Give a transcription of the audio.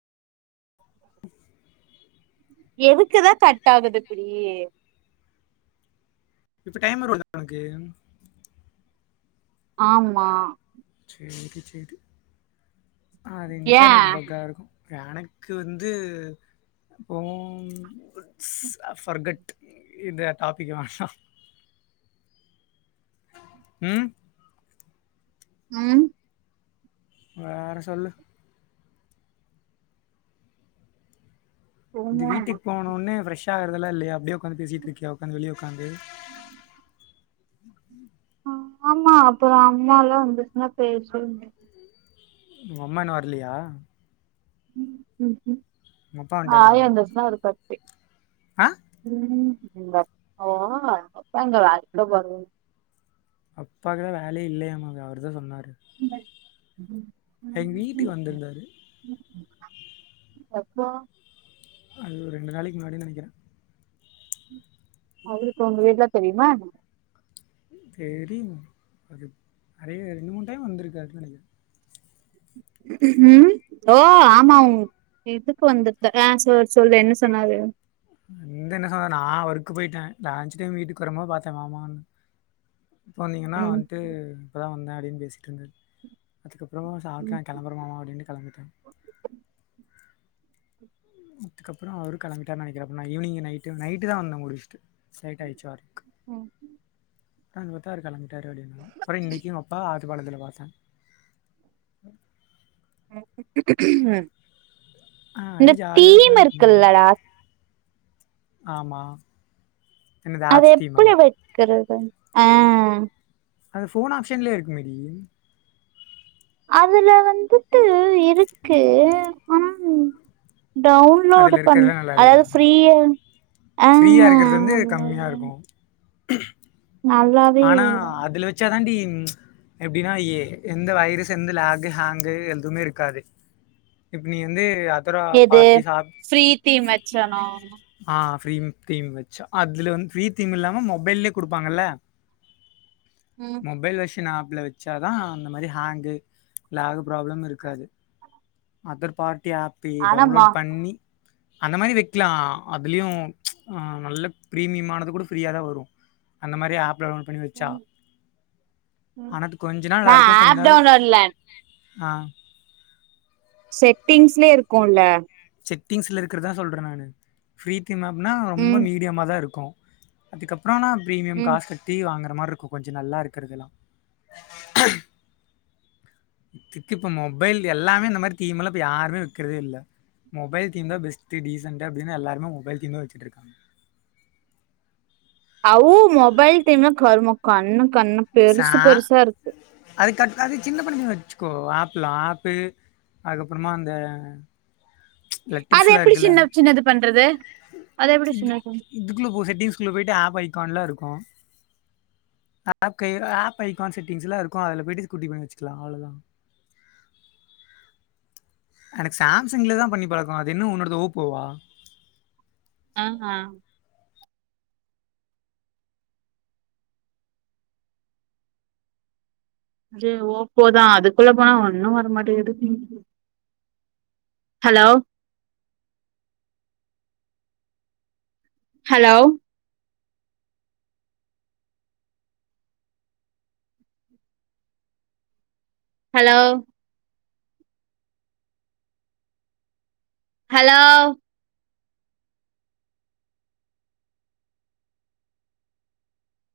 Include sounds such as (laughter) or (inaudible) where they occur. எதுக்குதா cut ஆகுது இப்டி இப்ப டைம் வருல்ல ஒனக்கு ஆம்மா செரி செரி அது ஏ இன்டர்நெட் பக்கா இருக்கு எனக்கு வந்து இப்போம் ஃபர்கேட் இந்த டாப்பிக் வேணா ம் ம் வேற சொல்லு இந்த சும்மா வீட்டுக்கு போனோன்னே ஃப்ரஷ் ஆகுறதெல்லா இல்லயா அப்டியே உக்காந்து பேசிட்டு இருக்கியா உக்காந்து வெளிய உக்காந்து ஆ ஆமா அப்றோ அம்மாலா வந்துச்சுன்னா பேசவே முடியா உங்க அம்மா இன்னு வர்லியா ம்ஹு உங்க அப்பா வந்துட்டாரா? ஆயா வந்தாச்சுன்னா ஒரு கட்டு ஆ ம் எங்க அப்பா அப்பா (unintelligible) அப்பாக்குதா வேலையே இல்லையாம்மா அங்க அவர்தா சொன்னாரு எங் வீட்டுக்கு வந்திருந்தாரு எப்போ அது ஒரு ரெண்டு நாளைக்கு முன்னாடி நெனைக்கிறே அவருக்கு ஒங்க வீட்லா தெரியுமா என்ன ம் தெரியு அது நெறைய ரெண்டு மூணு டைம் வந்திருக்காருனு நெனைக்க ம் ஓ ஆமா உ இதுக்கு வந்துர்ந்தா ஆ சொ சொல்லு என்ன சொன்னாரு என்ட என்ன சொன்னாரு நா ஒர்க் போயிட்டே லஞ்சு டைம் வீட்டுக்கு வரம்போ பாத்தே மாமானு எப்போ வந்தீங்கன்னா ம் வந்ட்டு இப்பதா வந்தே அப்டின்னு பேசிட்டுருந்தாரு அதுக்கப்றோ சாப்டே கெளம்புற மாமா அப்டின்டு கெளம்பிட்டே அதுக்கப்றோ அவரு கெளம்பிட்டார்ரு நெனைக்கிற நா ஈவினிங் நைட்டு நைட்டு தா வந்த முடிச்சுட்டு லேட் ஆய்டுச்சு வரக்கு ம் க்கானு பாத்தா அவ்ரு கெளம்பிட்டாரு அப்றோ இன்னைக்கு எங் அப்பா ஆத்து பாலத்துல பாத்த ஆ இந்த அப்படியே ஜாலியா தீம் உட்காந்துட்டு இருந்தாரு. இருக்குல்லடா ஆமா என்னது அது ஆப்ஸ் தீமா? எப்டி வெக்குறது ஆ அது ஃபோன் ஆப்ஷன்லே இருக்குமேடி அதுல வந்துட்டு இருக்கு ஆனா டவுன்லோடு அதுல பண் இருக்கிறதுலாம் நல்லா இல்லையா? அதாவ்து ஃப்ரீய ஃப்ரீயா இருக்கறது வந்து கம்மியா இருக்கு நல்லாவே ஆனா இல்ல அதுல வச்சாதான்டி எப்டினா எ எந்த வைரஸ் எந்த லாகு ஹேங்கு எதுமே இருக்காது இப்ப நீ வந்து அதர் ஆப் எது பார்ட்டி சா ஃப்ரீ தீம் வச்சானா ஆ ஃப்ரீம் தீம் வச்சா அதுல வந்து ஃப்ரீ தீம் இல்லாம மொபைல்லே குடுப்பாங்கல்ல ம் மொபைல் வெர்ஷன் ஆப்ல வச்சா தா அந்த மாரி ஹேங்கு லேகு ப்ராப்ளமு இருக்காது அதர் பார்ட்டி ஆப்பி ஆனாமா டவுன்லோட் பண்ணி அந்த மாரி வெக்லா அதுலயு ஆ நல்ல பிரீமியம்மானது கூட ஃப்ரீயாதா வரு அந்த மாரி ஆப் டவ் பண்ணி வச்சா ம் ம் ஆனா அது கொஞ்ச நாள் நல்லா நா இருக்கு கொஞ்ச ஆப் நாள் டவுன்லோட் இல்ல ஆ செட்டிங்ஸ்லே இருக்குல்ல செட்டிங்ஸ்ல இருக்கிறதா சொல்ற நானு ஃப்ரீ தீம் ஆப்னா ரொம்ப ம் மீடியமாதா இருக்கு அதுக்கப்றோனா பிரீமியம் ம் காஸ் கட்டி வாங்குற மார்ருக்கு கொஞ்சோ நல்லா இருக்குறதெல்லா இத்துக்கு இப்ப மொபைல் எல்லாமே இந்த மாரி தீம்ல இப்ப யாருமே வெக்குறதே இல்ல மொபைல் தீம்தா பெஸ்ட் டிசன்டா அப்டின்னு எல்லாருமே மொபைல் தீம்தா வச்சுட்ருக்காங்க அவ் மொபைல் தீம்னோ கருமோ கண்ண கண்ண சா அது கட் அது சின்ன பண்ணுமே வச்சுக்கோ ஆப்ல்லா ஆப்பு அதுக்கப்புறமா அந்த அது லெட்டர்ஸ்லா எப்டி இருக்குல்ல சின்ன சின்னது பண்றது அது எப்டி சின்னது பண் இதுக்குள்ள போ செட்டிங்ஸ்குள்ள போயிட்டு ஆப் ஐகான்லா இருக்கு ஆப் கே ஆப் ஐகான் செட்டிங்ஸ்லா இருக்கு அதுல போயிட்டு குட்டி பண்ணி வச்சுக்கலா அவ்ளோதா எனக் சேம்சங்லதா பண்ணி பழக்கோ அது என்ன உன்னோடது ஓப்பொவா ஆஹா இது ஓப்போதா அதுக்குள்ள போனா ஒன்னு வரமாட்டேக்து ஹலோ ஹலோ ஹலோ ஹலோ